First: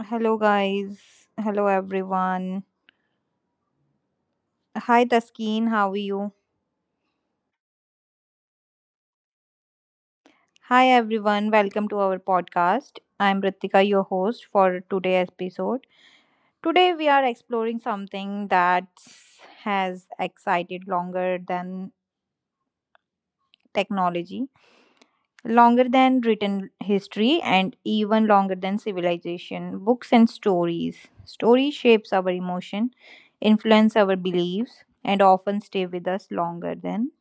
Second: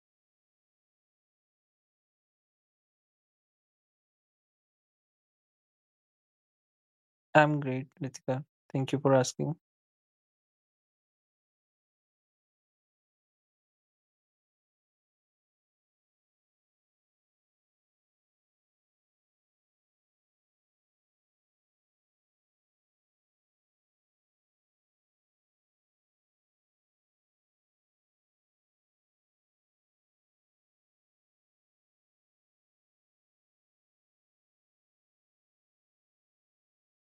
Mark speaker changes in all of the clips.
Speaker 1: Hello, guys. Hello, everyone. Hi, Taskeen. How are you?
Speaker 2: I'm great, Ritika. Thank you for asking.
Speaker 1: Hi, everyone. Welcome to our podcast. I'm Ritika, your host for today's episode. Today, we are exploring something that has excited longer than technology, longer than written history, and even longer than civilization. Books and stories, story shapes our emotion, influence our beliefs, and often stay with us longer than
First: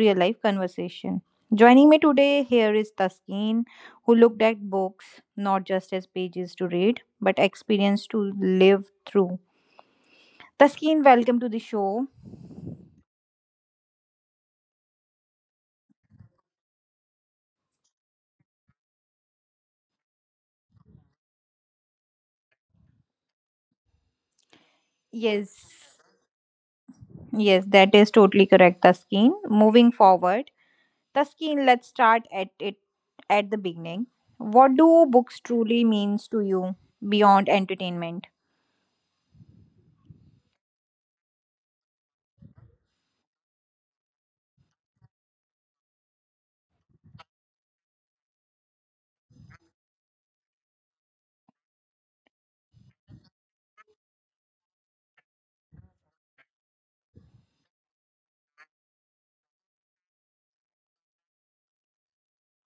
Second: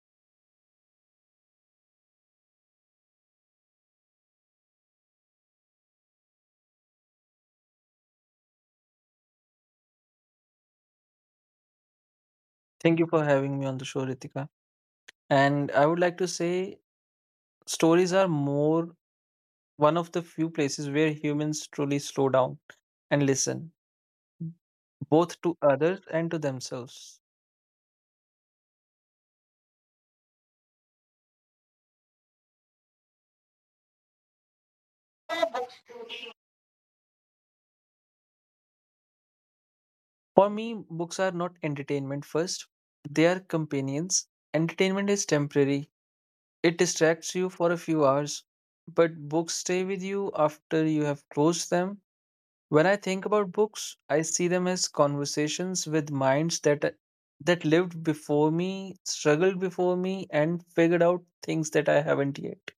Speaker 1: real life conversation. Joining me today here is Taskeen, who looked at books not just as pages to read but experience to live through. Taskeen, welcome to the show.
Speaker 2: Thank you for having me on the show, Ritika. And I would like to say stories are more one of the few places where humans truly slow down and listen, both to
Speaker 1: yes
Speaker 2: others and to themselves.
Speaker 1: yes that is totally correct, Taskeen. Moving forward, Taskeen, let's start at the beginning. What do books truly means to you beyond entertainment?
Speaker 2: For me, books are not entertainment first, they are companions. Entertainment is temporary, it distracts you for a few hours, but books stay with you after you have closed them. When I think about books, I see them as conversations with minds that lived before me, struggled before me, and figured out things that I haven't yet.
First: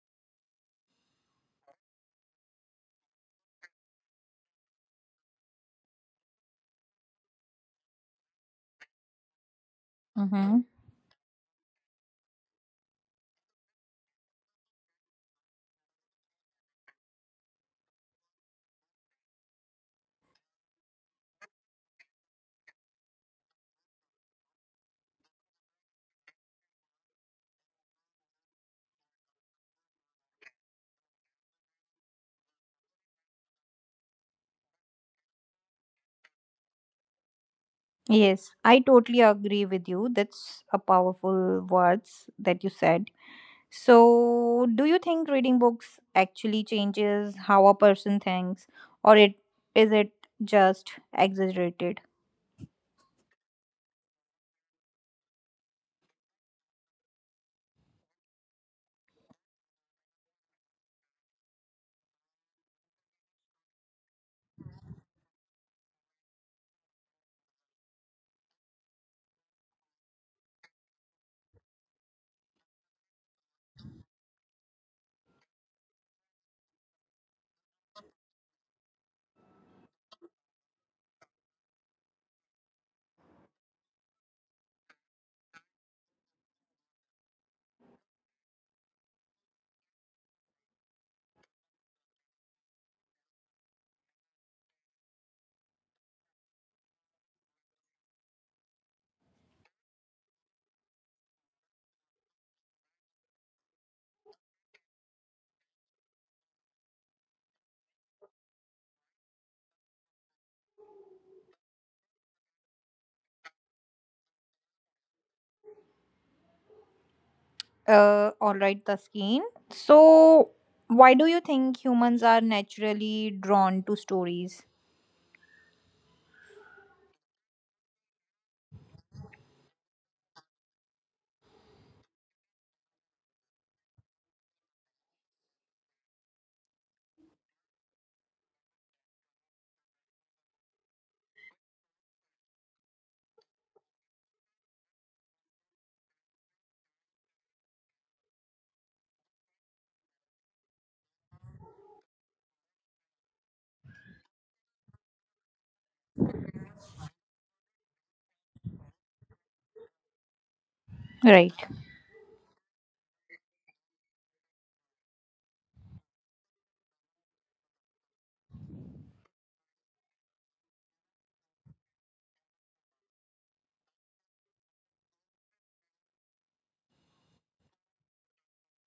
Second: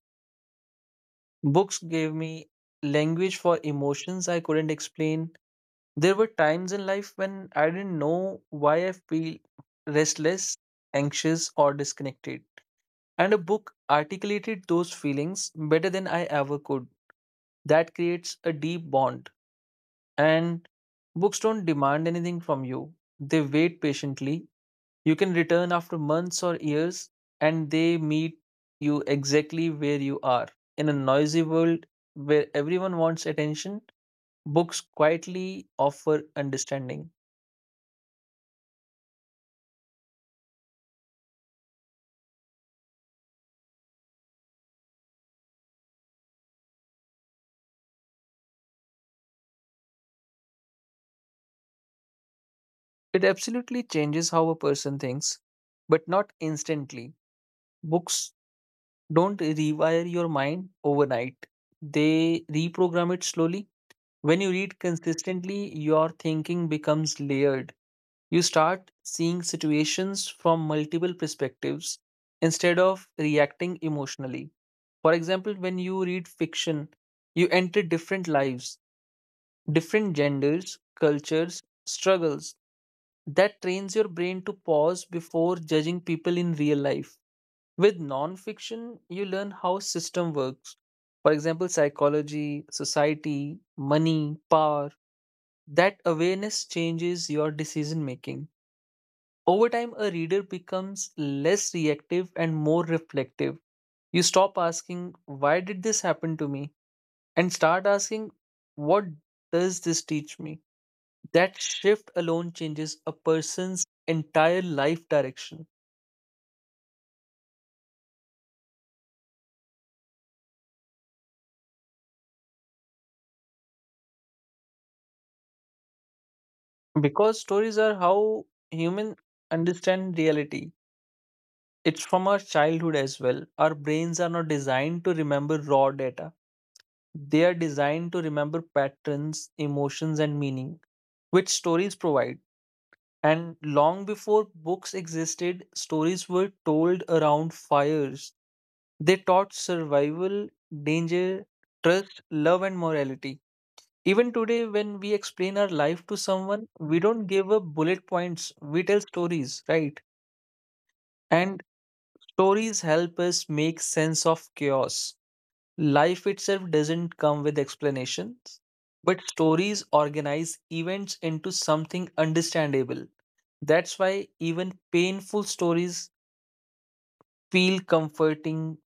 Speaker 2: Books gave me language for emotions I couldn't explain. There were times in life when I didn't know why I feel restless,
Speaker 1: Mm-hmm.
Speaker 2: anxious, or disconnected. And a book articulated those feelings better than I ever could. That creates a deep bond. And books don't demand anything from you, they wait patiently. You can return after months or years, and they meet you exactly where you are. In a noisy world where everyone wants attention, books quietly offer understanding.
Speaker 1: Yes, I totally agree with you. That's a powerful words that you said. So, do you think reading books actually changes how a person thinks, or it is it just exaggerated?
Speaker 2: It absolutely changes how a person thinks, but not instantly. Books don't rewire your mind overnight, they reprogram it slowly. When you read consistently, your thinking becomes layered. You start seeing situations from multiple perspectives instead of reacting emotionally. For example, when you read fiction, you enter different lives, different genders, cultures, struggles. That trains your brain to pause before judging people in real life. With non-fiction, you learn how system works. For example, psychology, society, money, power, that awareness changes your decision making. Over time, a reader becomes less reactive and more reflective. You stop asking, "Why did this happen to me?" and start asking, "What does this teach me?" That shift alone changes a person's entire life direction.
Speaker 1: All right, Taskeen. So, why do you think humans are naturally drawn to stories?
Speaker 2: Because stories are how humans understand reality. It's from our childhood as well. Our brains are not designed to remember raw data. They are designed to remember patterns, emotions, and meaning, which stories provide. And long before books existed, stories were told around fires. They taught survival, danger, trust, love, and morality. Even today, when we explain our life to someone, we don't give up bullet points, we tell stories, right?
Speaker 1: Right.
Speaker 2: And stories help us make sense of chaos. Life itself doesn't come with explanations, but stories organize events into something understandable. That's why even painful stories feel comforting.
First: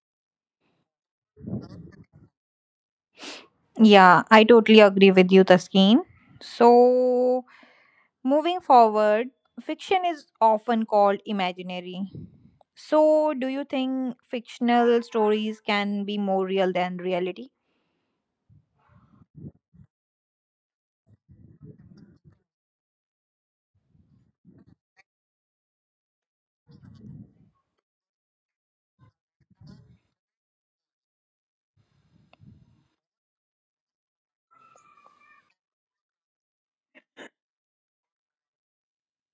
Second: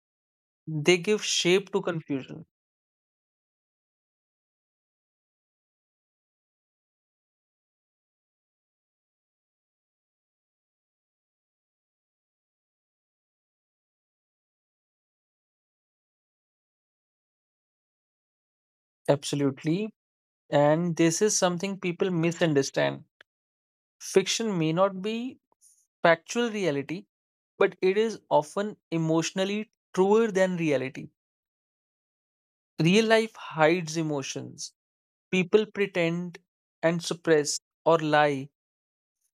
Speaker 2: They give shape to confusion.
Speaker 1: Yeah, I totally agree with you, Taskeen. So, moving forward, fiction is often called imaginary. So, do you think fictional stories can be more real than reality?
Speaker 2: Absolutely. And this is something people misunderstand. Fiction may not be factual reality, but it is often emotionally truer than reality. Real life hides emotions. People pretend and suppress or lie.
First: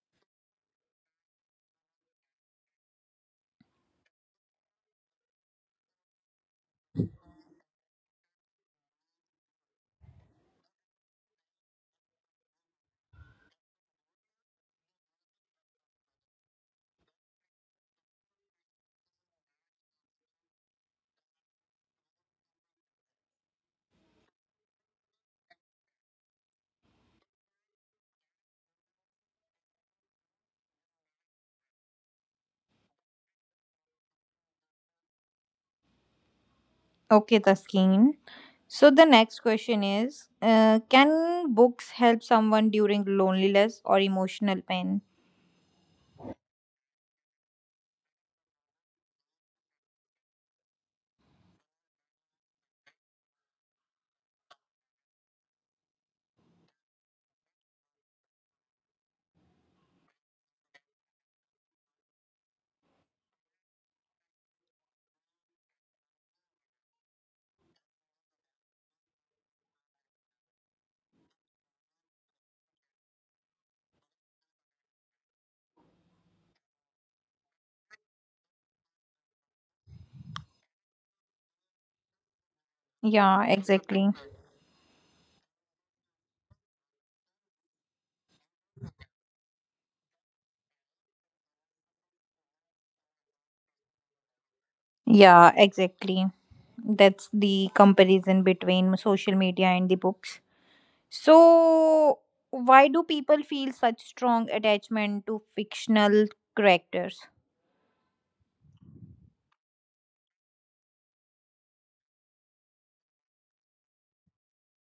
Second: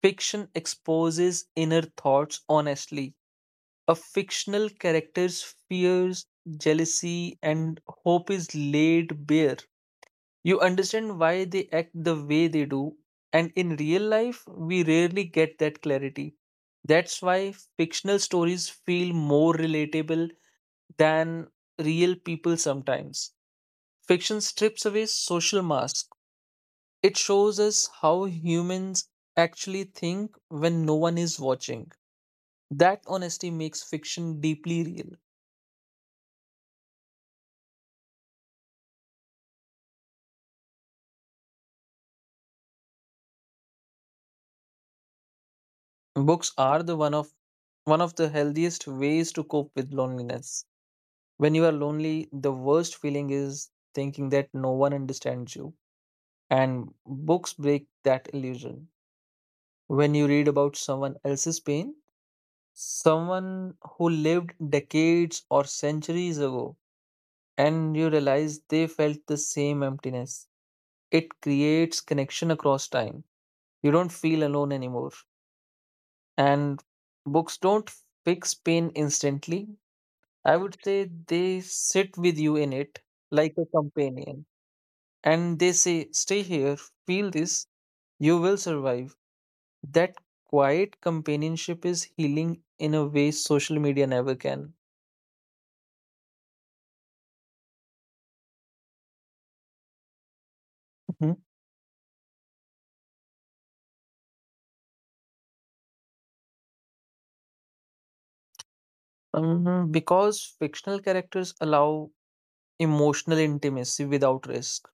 Speaker 2: Fiction exposes inner thoughts honestly. A fictional character's fears, jealousy, and hope is laid bare. You understand why they act the way they do, and in real life, we rarely get that clarity. That's why fictional stories feel more relatable than real people sometimes. Fiction strips away social masks. It shows us how humans actually think when no one is watching. That honesty makes fiction deeply real.
Speaker 1: Okay, Taskeen. So, the next question is can books help someone during loneliness or emotional pain?
Speaker 2: Books are the one of the healthiest ways to cope with loneliness. When you are lonely, the worst feeling is thinking that no one understands you, and books break that illusion. When you read about someone else's pain, someone who lived decades or centuries ago, and you realize they felt the same emptiness, it creates connection across time. You don't feel alone anymore. And books don't fix pain instantly. I would say they sit with you in it
Speaker 1: Yeah,
Speaker 2: like a
Speaker 1: exactly.
Speaker 2: companion. And they say, stay here, feel this, you will survive. That quiet companionship is healing in a way social media never can.
Speaker 1: Yeah, exactly. That's the comparison between social media and the books.
Speaker 2: Mhm.
Speaker 1: So, why do people feel such strong attachment to fictional characters?
Speaker 2: Because fictional characters allow emotional intimacy without risk.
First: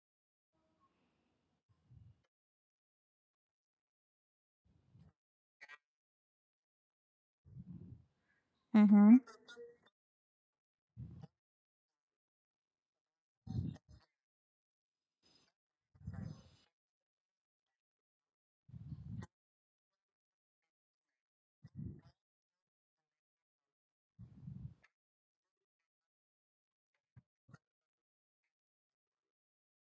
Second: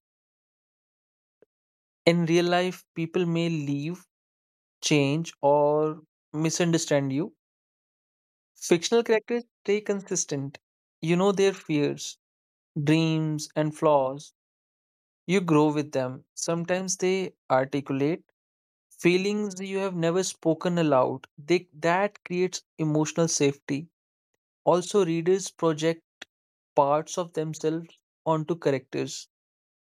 Speaker 2: In real life, people may leave, change, or misunderstand you. Fictional
Speaker 1: Mm-hmm.
Speaker 2: characters stay consistent. You know their fears, dreams, and flaws. You grow with them. Sometimes they articulate feelings you have never spoken aloud. That creates emotional safety. Also, readers project parts of themselves onto characters.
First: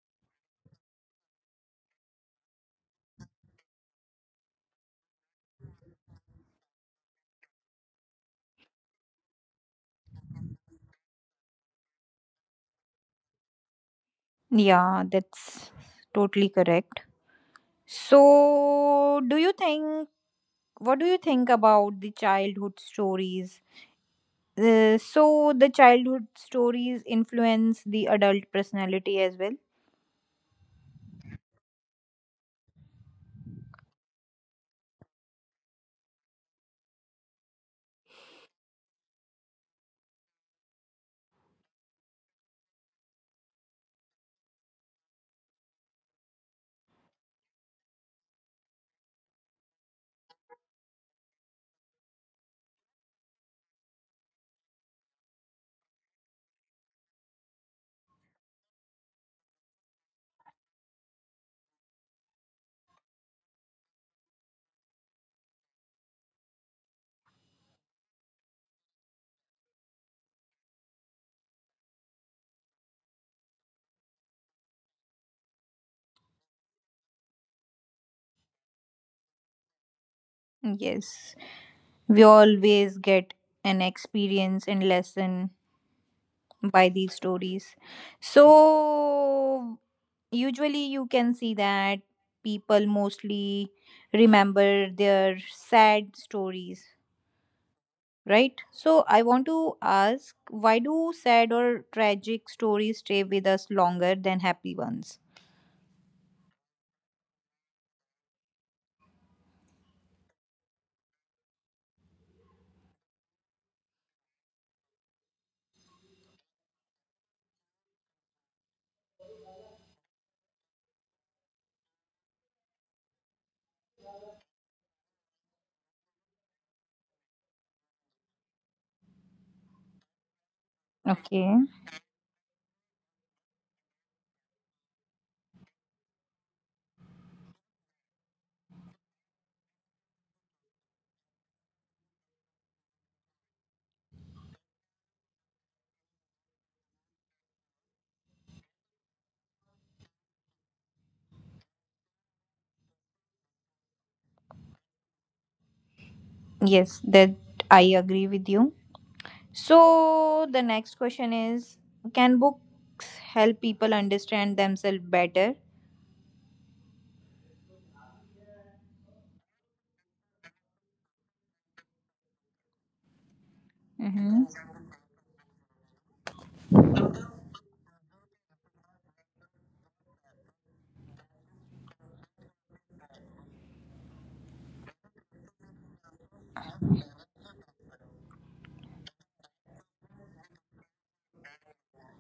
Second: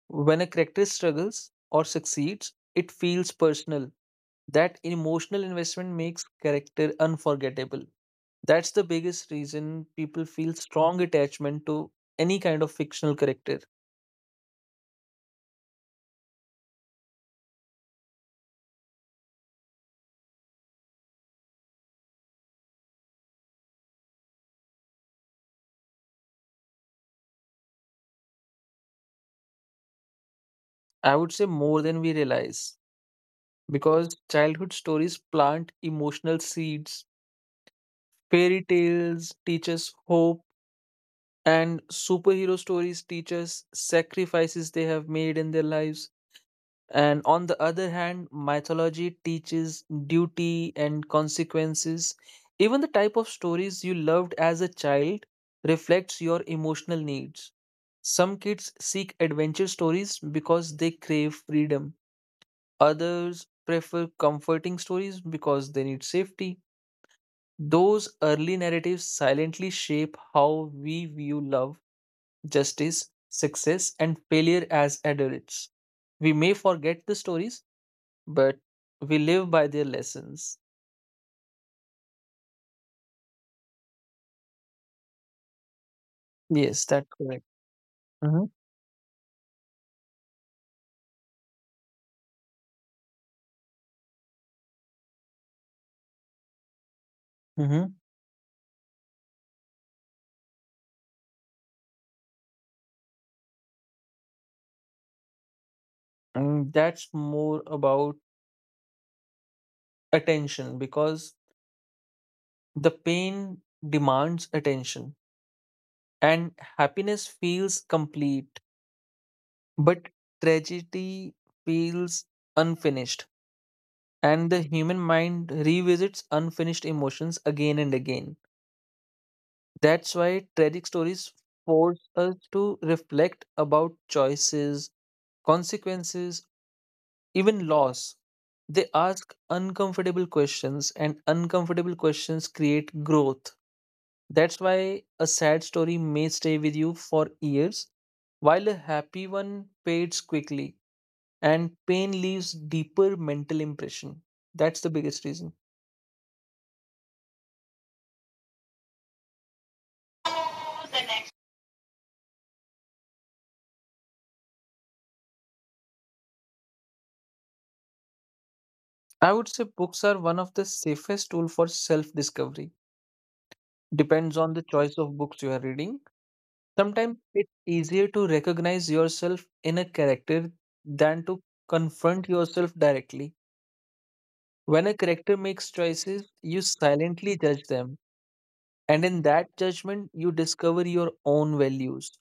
Speaker 2: When a character struggles or succeeds, it feels personal. That emotional investment makes character unforgettable. That's the biggest reason people feel strong attachment to any kind of fictional character.
Speaker 1: Yeah, that's totally correct. So, do you think, what do you think about the childhood stories? So, the childhood stories influence the adult personality as well?
Speaker 2: I would say more than we realize, because childhood stories plant emotional seeds. Fairy tales teach us hope, and superhero stories teach us sacrifices they have made in their lives. And on the other hand, mythology teaches duty and consequences. Even the type of stories you loved as a child reflects your emotional needs. Some kids seek adventure stories because they crave freedom. Others prefer comforting stories because they need safety. Those early narratives silently shape how we view love, justice, success, and failure as adults. We may forget the stories, but we live by their lessons.
Speaker 1: Yes. We always get an experience and lesson
Speaker 2: Yes,
Speaker 1: by
Speaker 2: that's
Speaker 1: these
Speaker 2: correct.
Speaker 1: stories.
Speaker 2: Mhm,
Speaker 1: So, usually you can see that people mostly remember their sad stories,
Speaker 2: mhm.
Speaker 1: right? So, I want to ask, why do sad or tragic stories stay with us longer than happy ones?
Speaker 2: And that's more about attention, because the pain demands attention and happiness feels complete, but tragedy feels unfinished. And the human mind revisits unfinished emotions again and again. That's why tragic stories
Speaker 1: Okay.
Speaker 2: force us to reflect about choices, consequences, even loss. They ask uncomfortable questions, and uncomfortable questions create growth. That's why a sad story may stay with you for years, while a happy one fades quickly, and pain leaves deeper mental impression. That's the biggest reason.
Speaker 1: Yes, that I agree with you. So, the next question is, can books help people understand themselves better?
Speaker 2: I would say books are one of the safest tool for self-discovery. Depends
Speaker 1: Mhm.
Speaker 2: on the choice of books you are reading. Sometimes it's easier to recognize yourself in a character than to confront yourself directly. When a character makes choices, you silently judge them, and in that judgment, you discover your own values.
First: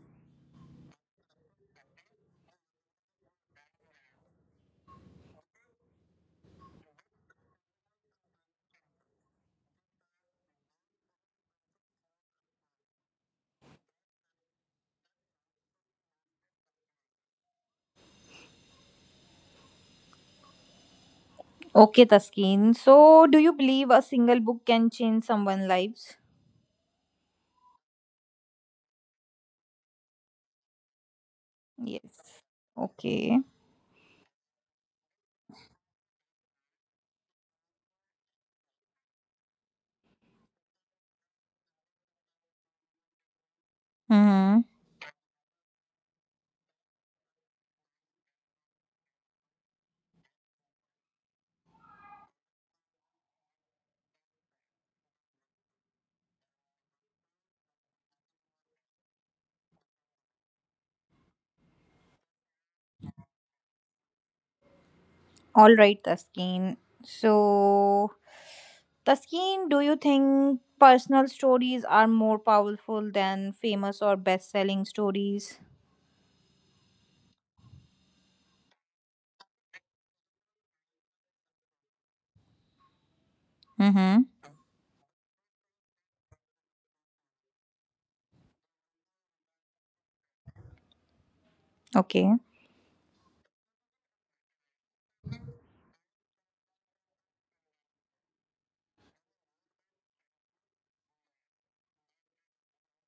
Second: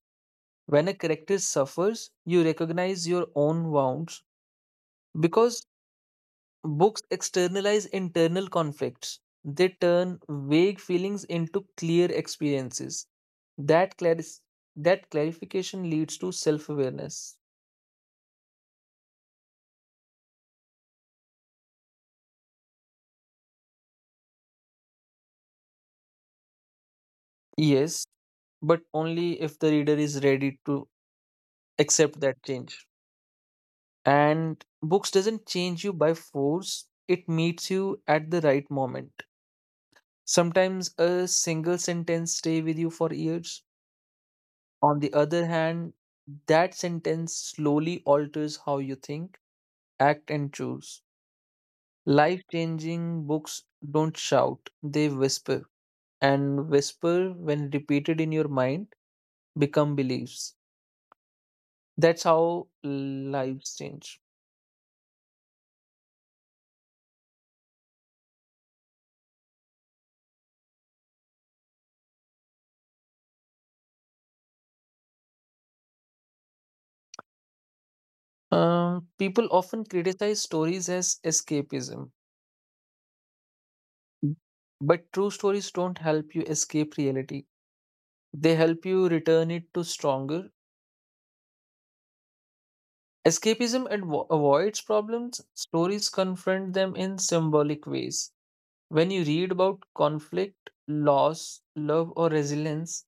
Speaker 2: When a character suffers, you recognize your own wounds, because books externalize internal conflicts. They turn vague feelings into clear experiences. That, claris- that clarification leads to self awareness.
Speaker 1: Okay, Taskeen. So, do you believe a single book can change someone's lives?
Speaker 2: Yes, but only if the reader is ready to
Speaker 1: Yes.
Speaker 2: accept that change.
Speaker 1: Okay.
Speaker 2: And books doesn't change you by force, it meets you at the right moment. Sometimes a single sentence stay with you for years.
Speaker 1: Mm-hmm.
Speaker 2: On the other hand, that sentence slowly alters how you think, act and choose. Life-changing books don't shout, they whisper. And whisper when repeated in your mind become beliefs. That's how lives change.
Speaker 1: All right, Taskeen. So, Taskeen, do you think personal stories are more powerful than famous or best-selling stories?
Speaker 2: People often criticize stories as escapism,
Speaker 1: Mm-hmm.
Speaker 2: but true stories don't help you escape reality. They help you return it to stronger.
Speaker 1: Okay.
Speaker 2: Escapism avoids problems, stories confront them in symbolic ways. When you read about conflict, loss, love, or resilience,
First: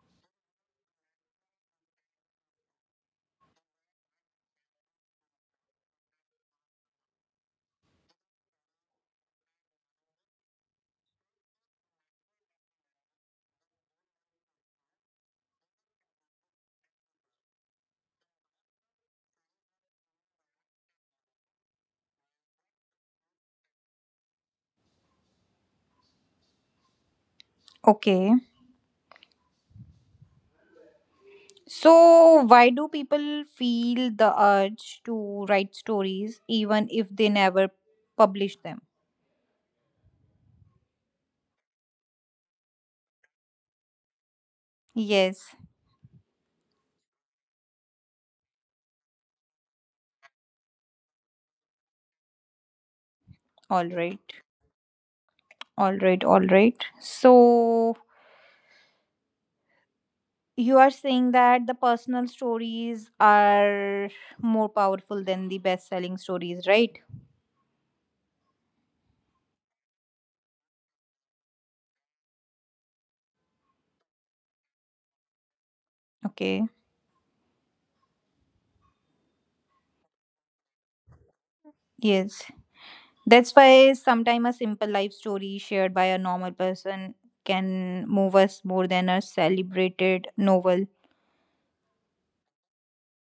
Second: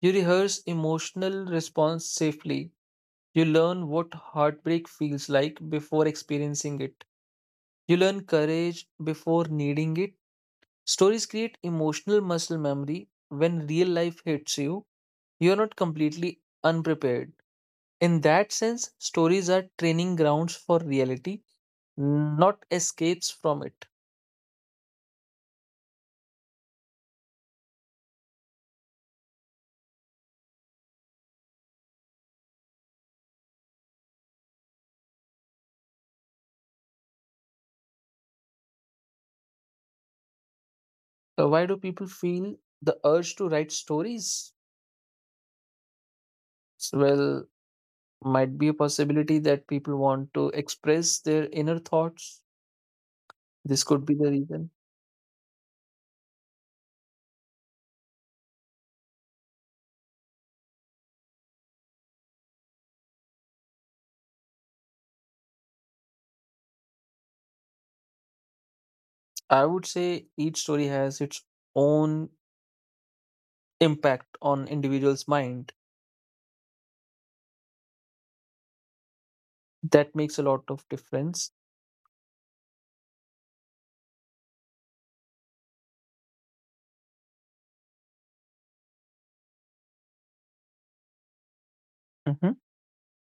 Speaker 2: you rehearse emotional response safely. You learn what heartbreak feels like before experiencing it. You learn courage before needing it. Stories create emotional muscle memory. When real life hits you, you're not completely unprepared. In that sense, stories are training grounds for reality, not escapes from it.
Speaker 1: Okay. So, why do people feel the urge to write stories even if they never publish them?
Speaker 2: Why do people feel the urge to write stories?
Speaker 1: Yes.
Speaker 2: Well, might be a possibility that people want to express their inner thoughts. This
Speaker 1: All
Speaker 2: could be
Speaker 1: right.
Speaker 2: the reason.
Speaker 1: All right, all right. So you are saying that the personal stories are more powerful than the best selling stories, right?
Speaker 2: I would say each story has its own impact on individual's mind.
Speaker 1: Okay,
Speaker 2: That makes a lot of difference.
Speaker 1: yes. That's why sometimes a simple life story shared by a normal person can move us more than a celebrated novel.
Speaker 2: Mhm.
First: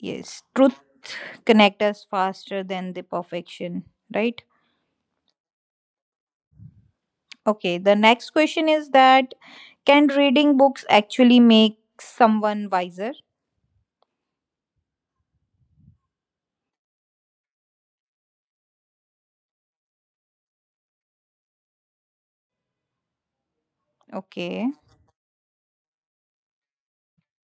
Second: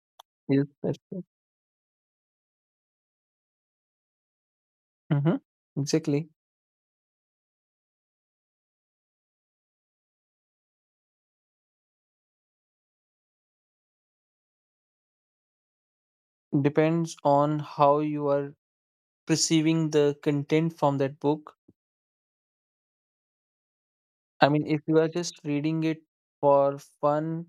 Speaker 1: Yes,
Speaker 2: Yes,
Speaker 1: truth
Speaker 2: that's right.
Speaker 1: connect us faster than the perfection, right?
Speaker 2: Mhm. Exactly.
Speaker 1: Okay, the next question is that, can reading books actually make someone wiser?
Speaker 2: Depends on how you are perceiving the content from that book. I mean,
Speaker 1: Okay.
Speaker 2: if you are just reading it for fun,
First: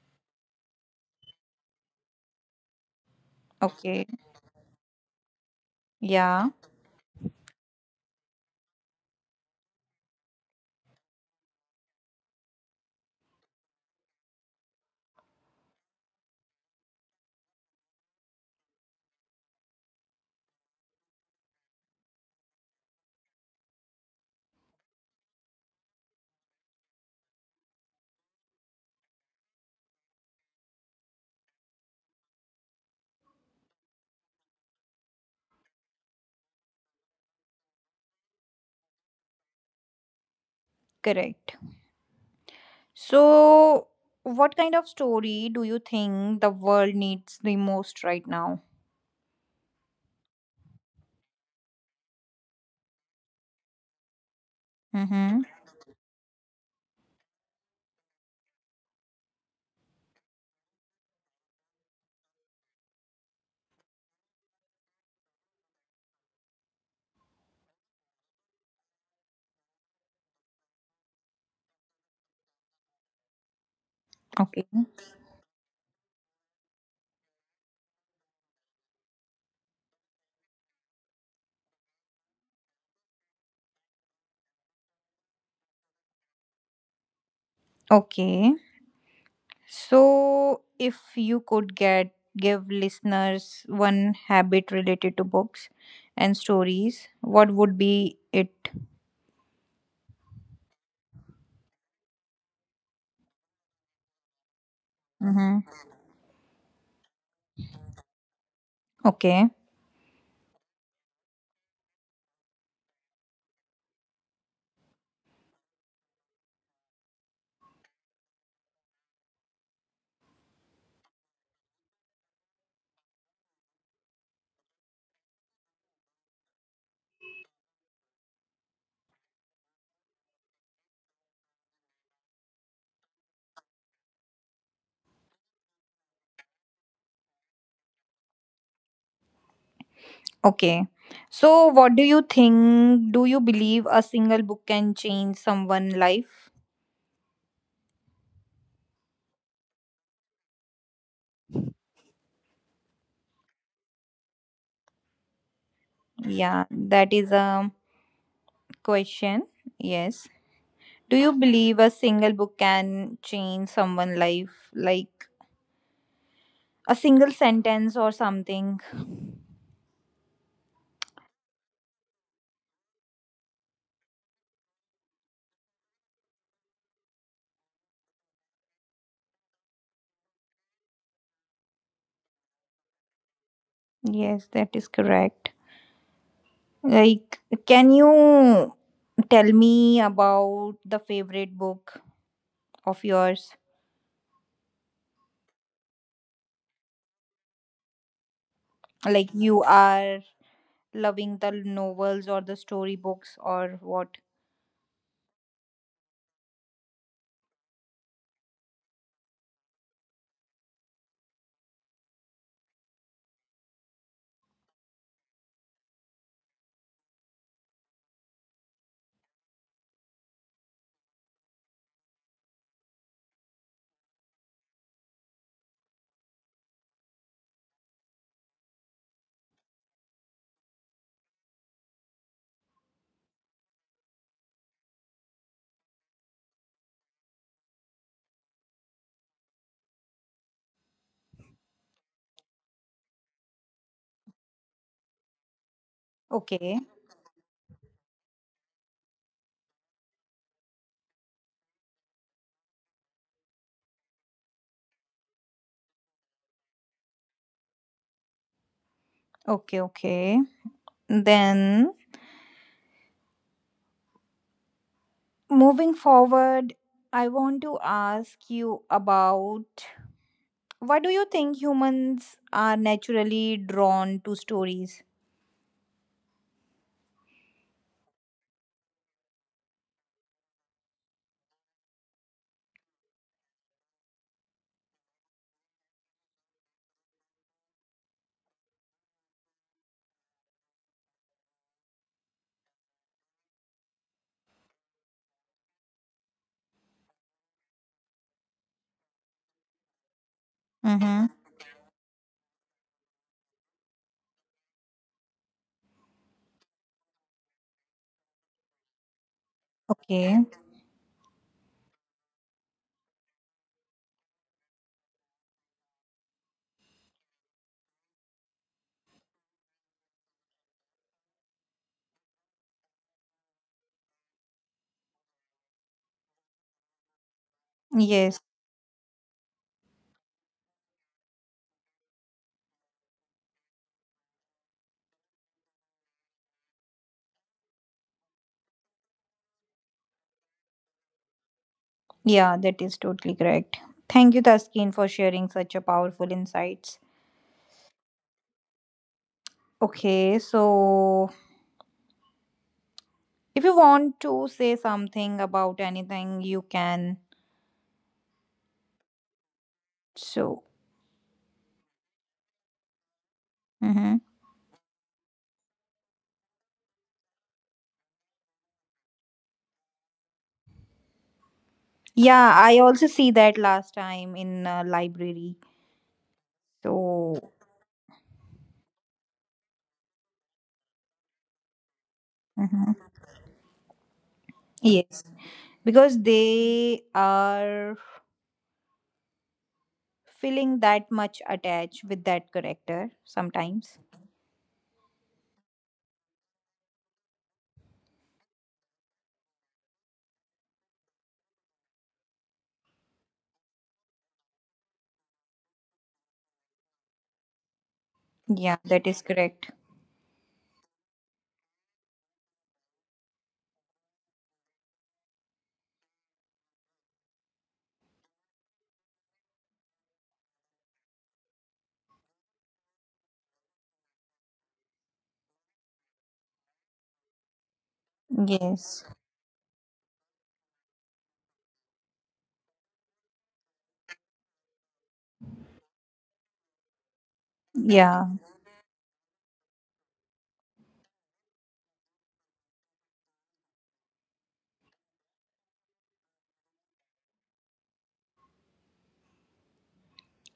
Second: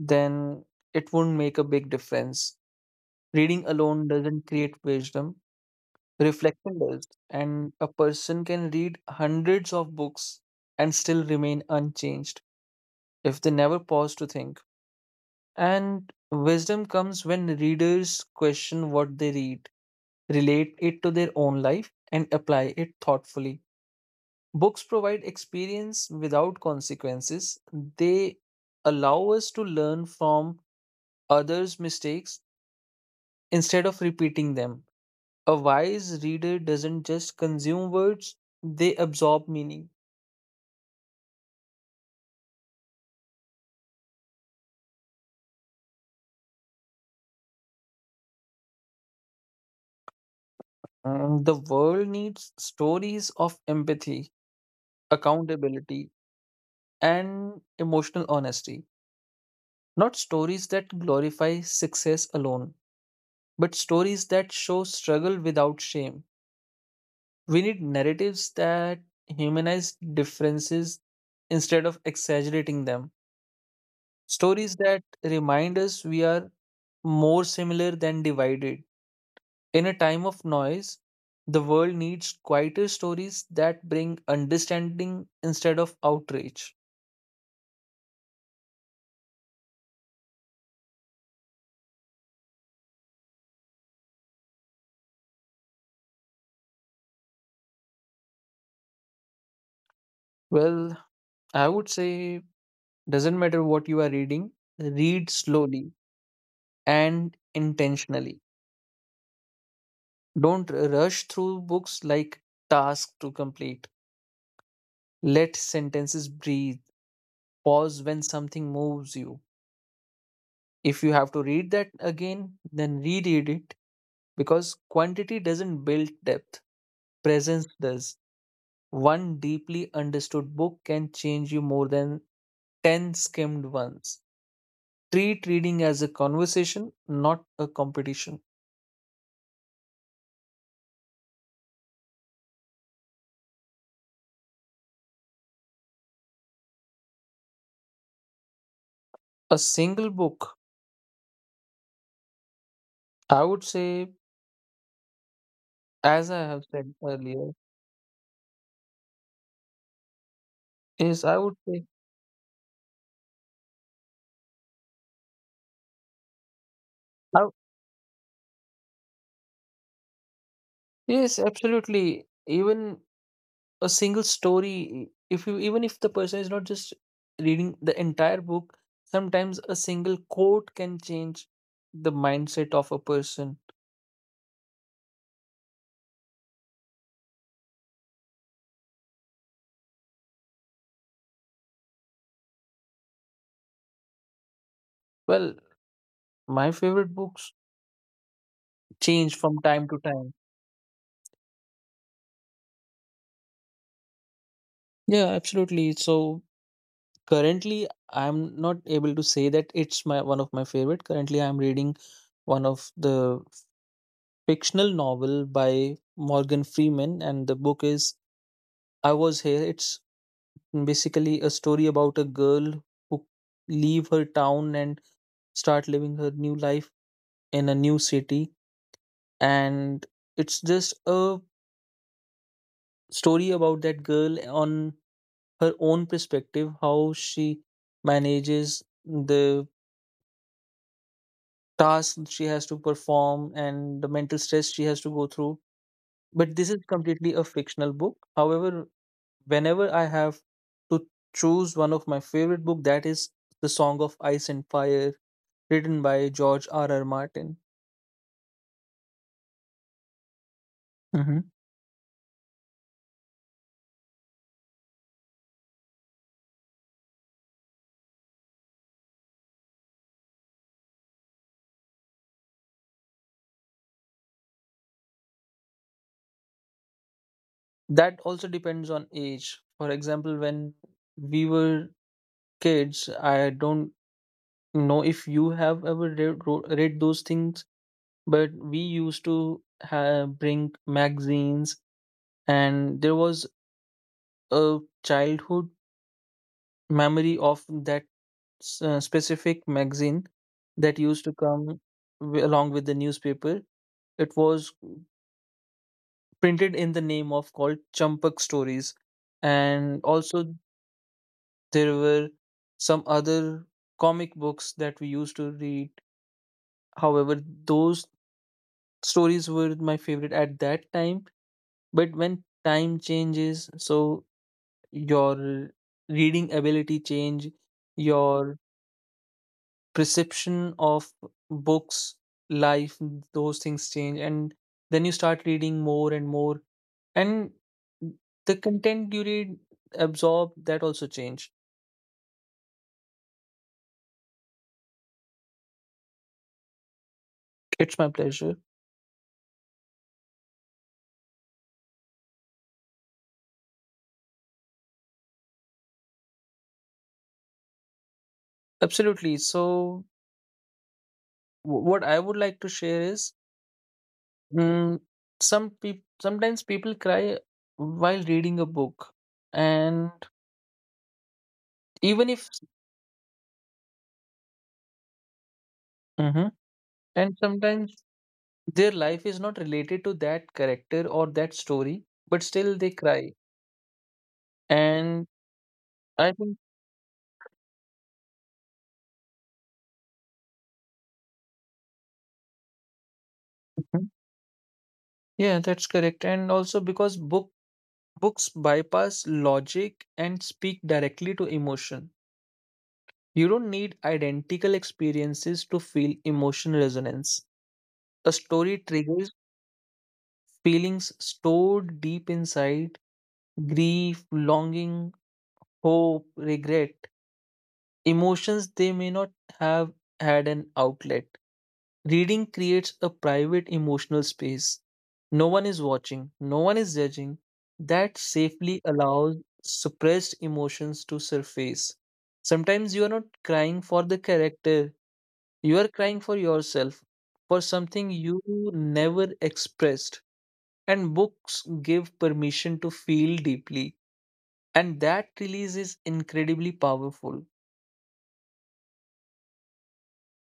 Speaker 2: then it won't make a big difference. Reading
Speaker 1: Okay.
Speaker 2: alone doesn't create wisdom,
Speaker 1: Yeah,
Speaker 2: reflection does. And a person can read hundreds of books and still remain unchanged if they never pause to think. And wisdom comes when readers question what they read, relate it to their own life, and apply it thoughtfully. Books provide experience without consequences. They allow us to learn from others' mistakes instead of repeating them. A wise reader doesn't just consume words, they absorb meaning.
Speaker 1: correct. So, what kind of story do you think the world needs the most right now?
Speaker 2: The world needs stories of empathy,
Speaker 1: Mm-hmm.
Speaker 2: accountability, and emotional honesty. Not stories that glorify success alone, but stories that show struggle without shame. We need narratives that humanize differences instead of exaggerating them.
Speaker 1: Okay.
Speaker 2: Stories that remind us we are more similar than divided. In a time of noise, the world needs quieter stories that bring understanding instead of outrage.
Speaker 1: Okay. So, if you could get give listeners one habit related to books and stories, what would be it?
Speaker 2: Well, I would say doesn't matter what you are reading, read
Speaker 1: Mm-hmm.
Speaker 2: slowly and intentionally.
Speaker 1: Okay.
Speaker 2: Don't rush through books like tasks to complete. Let sentences breathe. Pause when something moves you. If you have to read that again, then reread it, because quantity doesn't build depth, presence does. One deeply understood book can change you more than 10 skimmed ones. Treat reading as a conversation, not a competition.
Speaker 1: Okay. So, what do you think? Do you believe a single book can change someone' life?
Speaker 2: A single book, I would say, as I have
Speaker 1: Yeah,
Speaker 2: said
Speaker 1: that is
Speaker 2: earlier,
Speaker 1: a question. Yes. Do
Speaker 2: yes,
Speaker 1: you
Speaker 2: I would
Speaker 1: believe
Speaker 2: say.
Speaker 1: a single book can change someone's life? Like a single
Speaker 2: I, w-
Speaker 1: sentence or something?
Speaker 2: yes, absolutely. Even a single story, if you, even if the person is not just reading the entire book, sometimes a single quote can change the mindset of a person.
Speaker 1: Yes, that is correct. Like, can you tell me about the favorite book of yours?
Speaker 2: Well, my favorite books
Speaker 1: Like,
Speaker 2: change from
Speaker 1: you
Speaker 2: time to
Speaker 1: are
Speaker 2: time.
Speaker 1: loving the novels or the storybooks or what?
Speaker 2: Yeah, absolutely. So currently, I'm not able to say that it's my one of my favorite. Currently, I'm reading one of the fictional novel by Morgan Freeman, and the book is I Was Here. It's basically a story about a girl who leave her town and start living her new life in a new city. And it's just a story about that girl on her own perspective, how she manages the task she has to perform and the mental stress she has to go through. But this
Speaker 1: Okay,
Speaker 2: is completely a fictional book. However, whenever I have to choose one of my favorite book, that is The Song of Ice and Fire, written by George R. R. Martin.
Speaker 1: okay, okay.
Speaker 2: Hmm.
Speaker 1: Then moving forward, I want to ask you about, why do you think humans are naturally drawn to stories?
Speaker 2: That also depends on age. For example, when we were kids, I don't know if you have ever read, read those things, but we used to have, bring magazines, and there was a childhood memory of that specific magazine that used
Speaker 1: Mm-hmm.
Speaker 2: to come along with the newspaper. It was printed in the name of called Champak Stories, and
Speaker 1: Okay.
Speaker 2: also there were some other comic books that we used to read. However, those stories were my favorite at that time. But when time changes, so your reading ability change,
Speaker 1: Yes.
Speaker 2: your perception of books, life, those things change. And then you start reading more and more. And the content you read, absorb, that also change.
Speaker 1: Yeah, that is totally correct. Thank you, Taskin, for sharing such a powerful insights.
Speaker 2: It's my pleasure.
Speaker 1: Okay, so if you want to say something about anything, you can.
Speaker 2: Absolutely. So,
Speaker 1: So,
Speaker 2: what I would like to share is
Speaker 1: mm-hmm.
Speaker 2: mm, some people, sometimes people cry while reading a book. And even if,
Speaker 1: Yeah, I also see that last time in library.
Speaker 2: mhm,
Speaker 1: So,
Speaker 2: and sometimes their life is not related to that character or that story, but still they
Speaker 1: mhm.
Speaker 2: cry.
Speaker 1: Yes,
Speaker 2: And
Speaker 1: because
Speaker 2: I think,
Speaker 1: they are feeling that much attached with that character sometimes.
Speaker 2: mhm, yeah, that's correct. And also because books bypass logic and speak directly to emotion. You don't need identical experiences to feel emotional resonance. A
Speaker 1: Yeah,
Speaker 2: story
Speaker 1: that is
Speaker 2: triggers
Speaker 1: correct.
Speaker 2: feelings stored deep inside, grief, longing, hope, regret, emotions they may not have had an outlet. Reading creates a private emotional space. No one is watching, no one is judging. That safely
Speaker 1: Yes.
Speaker 2: allows suppressed emotions to surface. Sometimes you are not crying for the character, you are crying for yourself, for something
Speaker 1: Yeah.
Speaker 2: you never expressed. And books give permission to feel deeply. And that release is incredibly powerful.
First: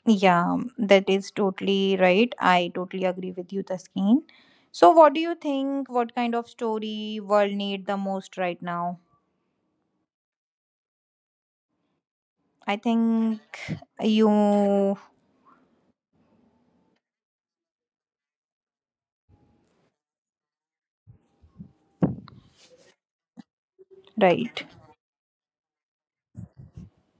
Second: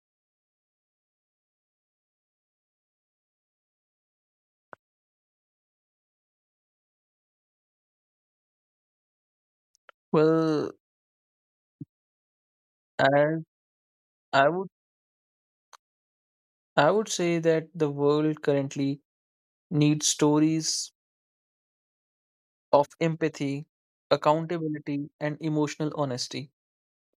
Speaker 1: Yeah, that is totally right. I totally agree with you, Taskeen. So, what do you think? What kind of story world need the most right now?
Speaker 2: Well,
Speaker 1: I think
Speaker 2: I, I would
Speaker 1: you
Speaker 2: I would say that the world currently need stories of empathy,
Speaker 1: right.
Speaker 2: accountability, and emotional honesty.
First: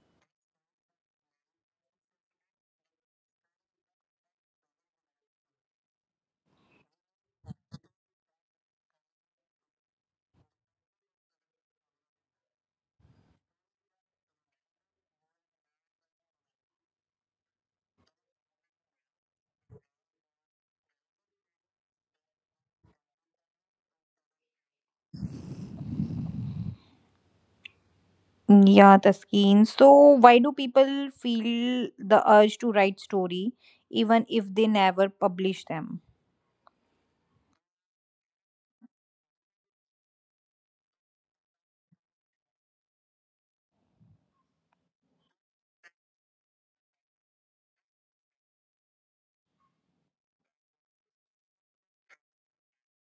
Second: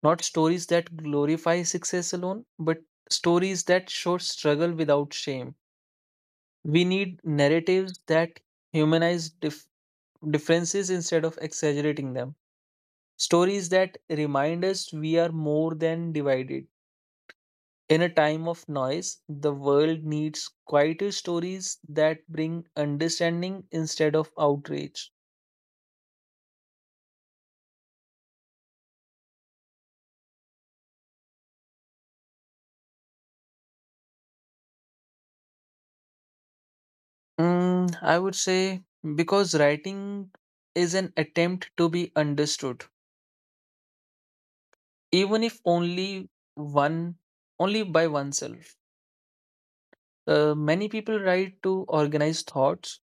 Speaker 2: Not stories that glorify success alone, but stories that show struggle without shame. We need narratives that humanize differences instead of exaggerating them. Stories that remind us we are more than divided. In a time of noise, the world needs quieter stories that bring understanding instead of outrage.
Speaker 1: Yeah, Taskeen. So, why do people feel the urge to write story even if they never publish them?
Speaker 2: I would say because writing is an attempt to be understood, even if only one, only by oneself. Many people write to organize thoughts,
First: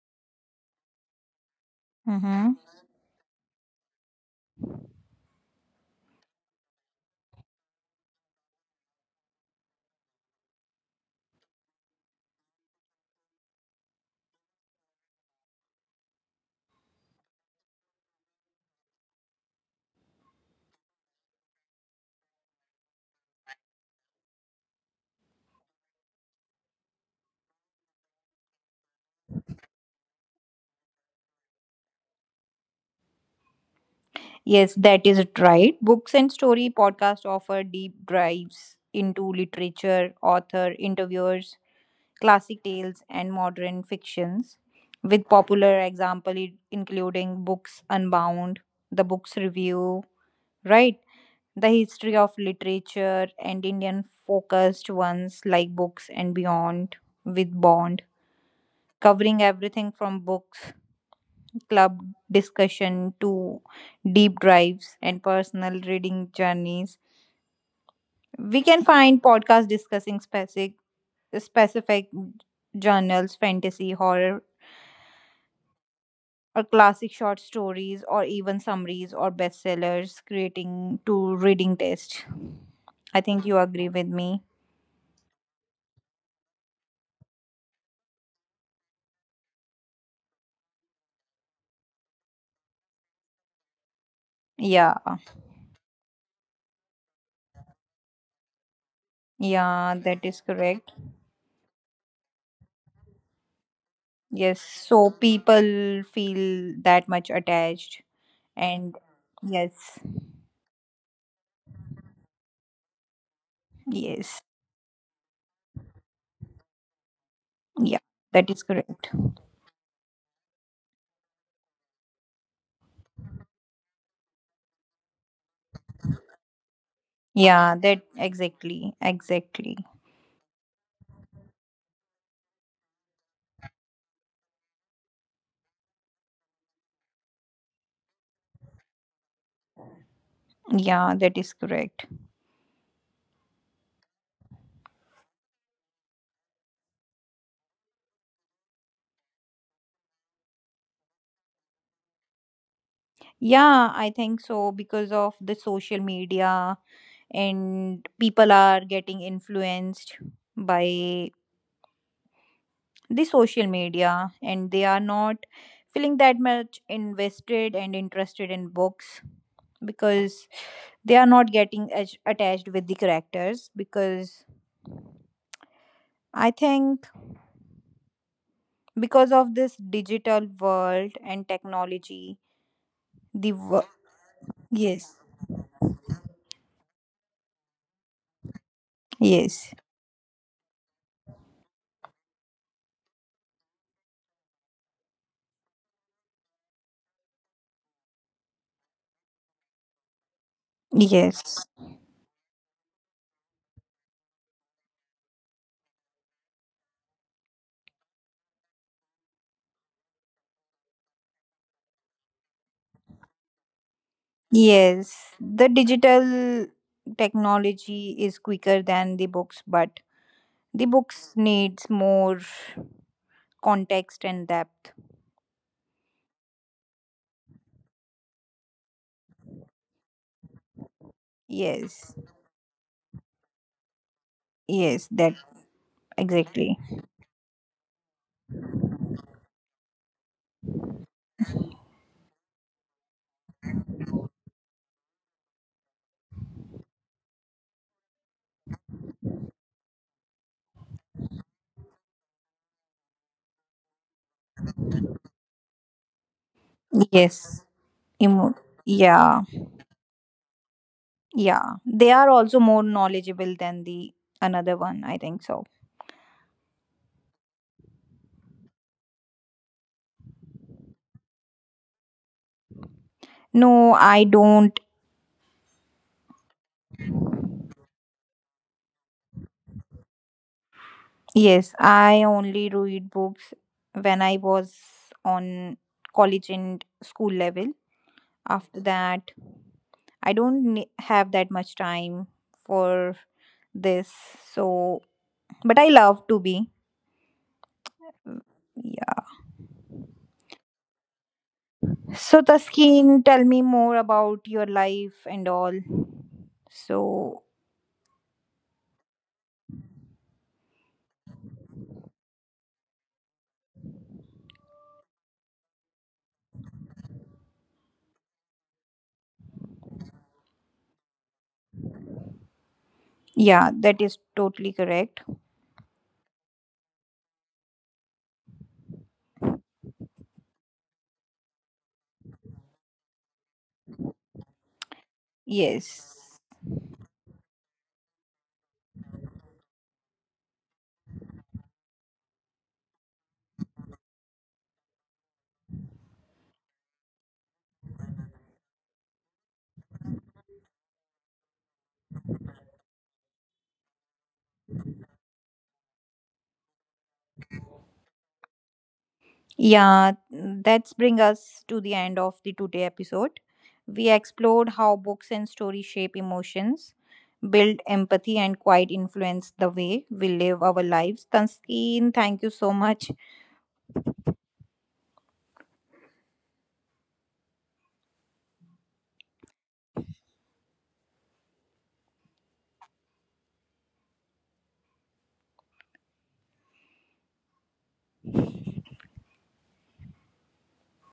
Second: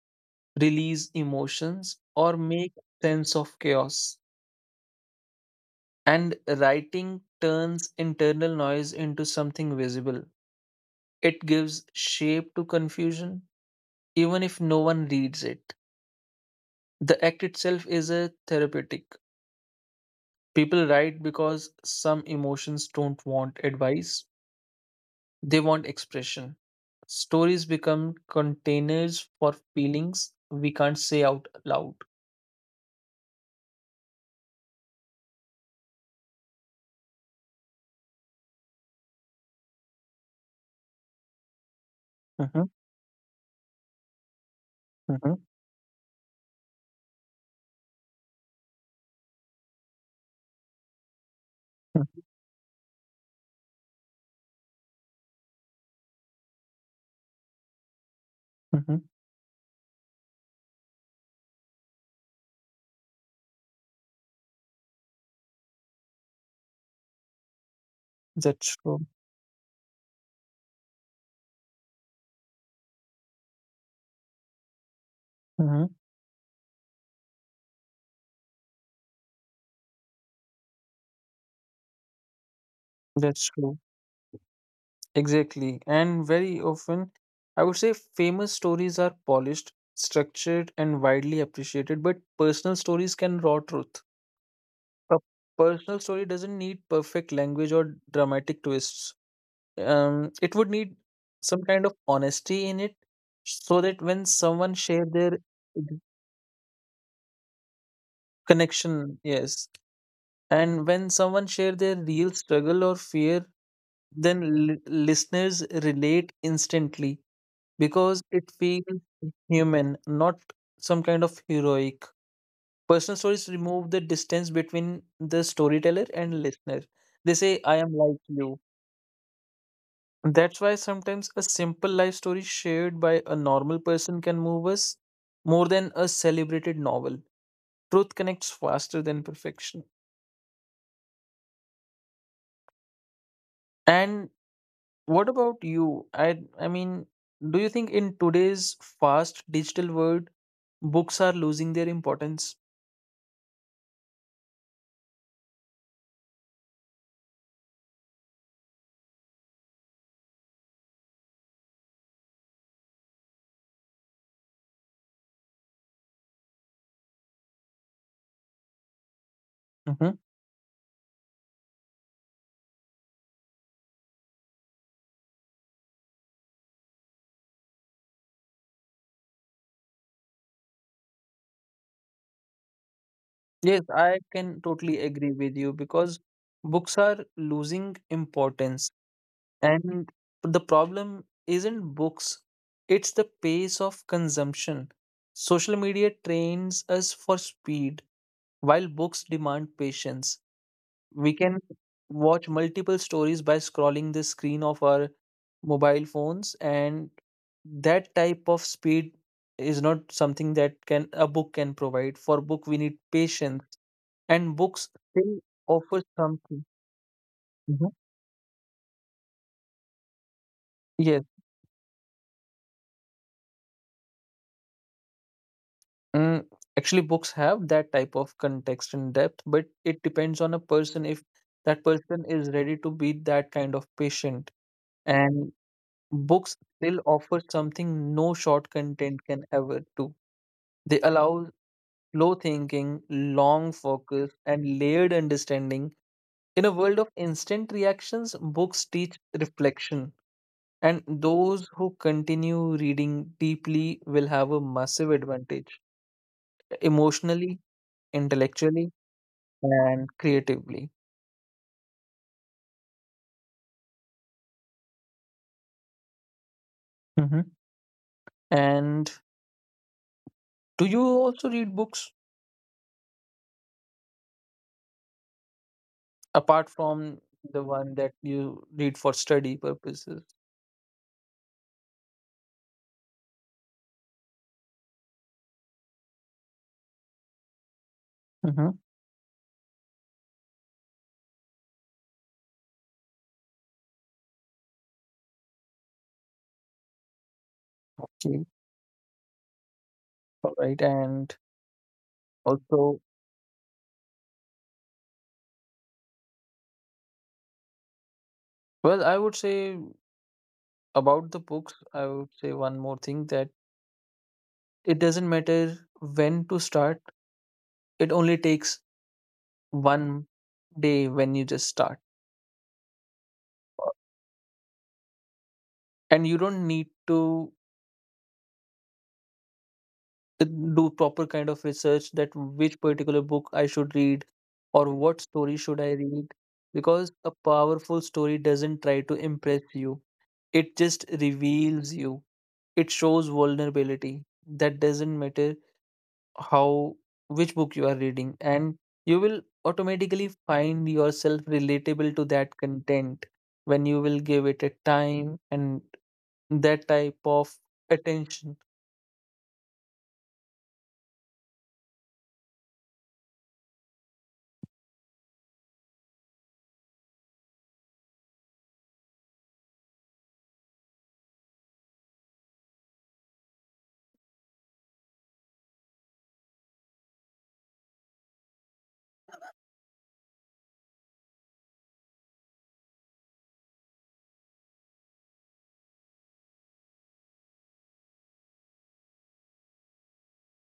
Speaker 2: release emotions, or
Speaker 1: Mm-hmm.
Speaker 2: make sense of chaos. And writing turns internal noise into something visible. It gives shape to confusion, even if no one reads it. The act itself is a therapeutic. People write because some emotions don't want advice, they want expression. Stories become containers for feelings we can't say out loud.
Speaker 1: Yes, that is right. Books and Story podcast offer deep dives into literature, author, interviewers, classic
Speaker 2: Mhm,
Speaker 1: tales, and modern fictions, with
Speaker 2: mhm,
Speaker 1: popular example including Books Unbound, The Books Review, right? The history
Speaker 2: mhm,
Speaker 1: of literature and Indian focused ones like Books and Beyond with Bond,
Speaker 2: mhm.
Speaker 1: covering everything from books club discussion to deep drives and personal reading journeys. We
Speaker 2: That's
Speaker 1: can
Speaker 2: true.
Speaker 1: find podcasts discussing specific journals, fantasy, horror,
Speaker 2: Mhm.
Speaker 1: or classic short stories, or even summaries or bestsellers, creating to reading taste. I
Speaker 2: That's
Speaker 1: think you
Speaker 2: true.
Speaker 1: agree with me.
Speaker 2: Exactly. And very often, I would say famous stories are polished, structured, and widely appreciated, but personal stories can raw truth.
Speaker 1: Yeah,
Speaker 2: A personal story doesn't need perfect language or dramatic twists,
Speaker 1: yeah, that is
Speaker 2: it would
Speaker 1: correct.
Speaker 2: need some kind of honesty in it so that when
Speaker 1: Yes,
Speaker 2: someone share
Speaker 1: so
Speaker 2: their d-
Speaker 1: people feel that much attached,
Speaker 2: connection,
Speaker 1: and
Speaker 2: yes,
Speaker 1: yes,
Speaker 2: and when someone share their real struggle or fear,
Speaker 1: yes.
Speaker 2: then listeners relate instantly
Speaker 1: Yeah,
Speaker 2: because it
Speaker 1: that is
Speaker 2: feels
Speaker 1: correct.
Speaker 2: human, not some kind of heroic. Personal stories remove the distance between the storyteller and listener. They say
Speaker 1: Yeah,
Speaker 2: I am
Speaker 1: that
Speaker 2: like you.
Speaker 1: exactly, exactly.
Speaker 2: That's why sometimes a simple life story shared by a normal person can move us more than a celebrated novel. Truth connects faster than perfection.
Speaker 1: Yeah, that is correct.
Speaker 2: And what about you? I mean, do you think in today's fast digital world, books are losing their importance?
Speaker 1: Yeah, I think so, because of the social media, and people are getting influenced by the social media, and they are not feeling that much invested and interested in books,
Speaker 2: Hmm.
Speaker 1: because they are not getting as attached with the characters, because I think because of this digital world and technology, the
Speaker 2: Yes,
Speaker 1: wo-
Speaker 2: I can totally
Speaker 1: yes,
Speaker 2: agree with you because books are losing importance.
Speaker 1: yes,
Speaker 2: And the problem isn't books, it's the pace of consumption. Social media trains us for speed, while books demand patience. We can
Speaker 1: yes,
Speaker 2: watch multiple stories by scrolling the screen of our mobile phones, and that type of speed is not something that can a book can provide. For book, we need patience, and books
Speaker 1: yes,
Speaker 2: still
Speaker 1: the
Speaker 2: offer something.
Speaker 1: digital
Speaker 2: Mhm.
Speaker 1: technology is quicker than the books, but the
Speaker 2: Yes.
Speaker 1: books needs more context and depth.
Speaker 2: Mm, actually, books have that type of context and depth, but it depends on a person if that
Speaker 1: Yes,
Speaker 2: person is ready to be that kind of patient.
Speaker 1: yes, that
Speaker 2: And books
Speaker 1: exactly,
Speaker 2: still offer something no short content can ever do. They allow slow thinking, long focus, and layered understanding. In a world of instant reactions, books teach reflection. And those who continue reading deeply will have a massive advantage emotionally,
Speaker 1: yes. Emo-
Speaker 2: intellectually
Speaker 1: yeah,
Speaker 2: and creatively.
Speaker 1: yeah, they are also more knowledgeable than the another one, I think so.
Speaker 2: Hmm. And do you also read books
Speaker 1: No, I don't.
Speaker 2: apart from the one that you read for study purposes?
Speaker 1: Yes, I only read books when I was on college and school level.
Speaker 2: Hmm.
Speaker 1: After that, I don't have that much time for this. So, but I love to be.
Speaker 2: Okay,
Speaker 1: Yeah.
Speaker 2: all right. And
Speaker 1: So,
Speaker 2: also,
Speaker 1: Taskin, tell me more about your life and all. So,
Speaker 2: well, I would say about the books, I would say one more thing that it doesn't matter when to start, it only takes one day when you just start.
Speaker 1: yeah, that is totally correct.
Speaker 2: And you don't need to do proper kind of research that which particular book I should read or what story should I
Speaker 1: Yes.
Speaker 2: read, because a powerful story doesn't try to impress you, it just reveals you, it shows vulnerability. That doesn't matter how which book you are reading, and you will automatically find yourself relatable to that content when you will give it a time and that type of attention.
Speaker 1: Yeah, that's bring us to the end of the today episode. We explored how books and stories shape emotions, build empathy, and quite influence the way we live our lives. Tanseen, thank you so much.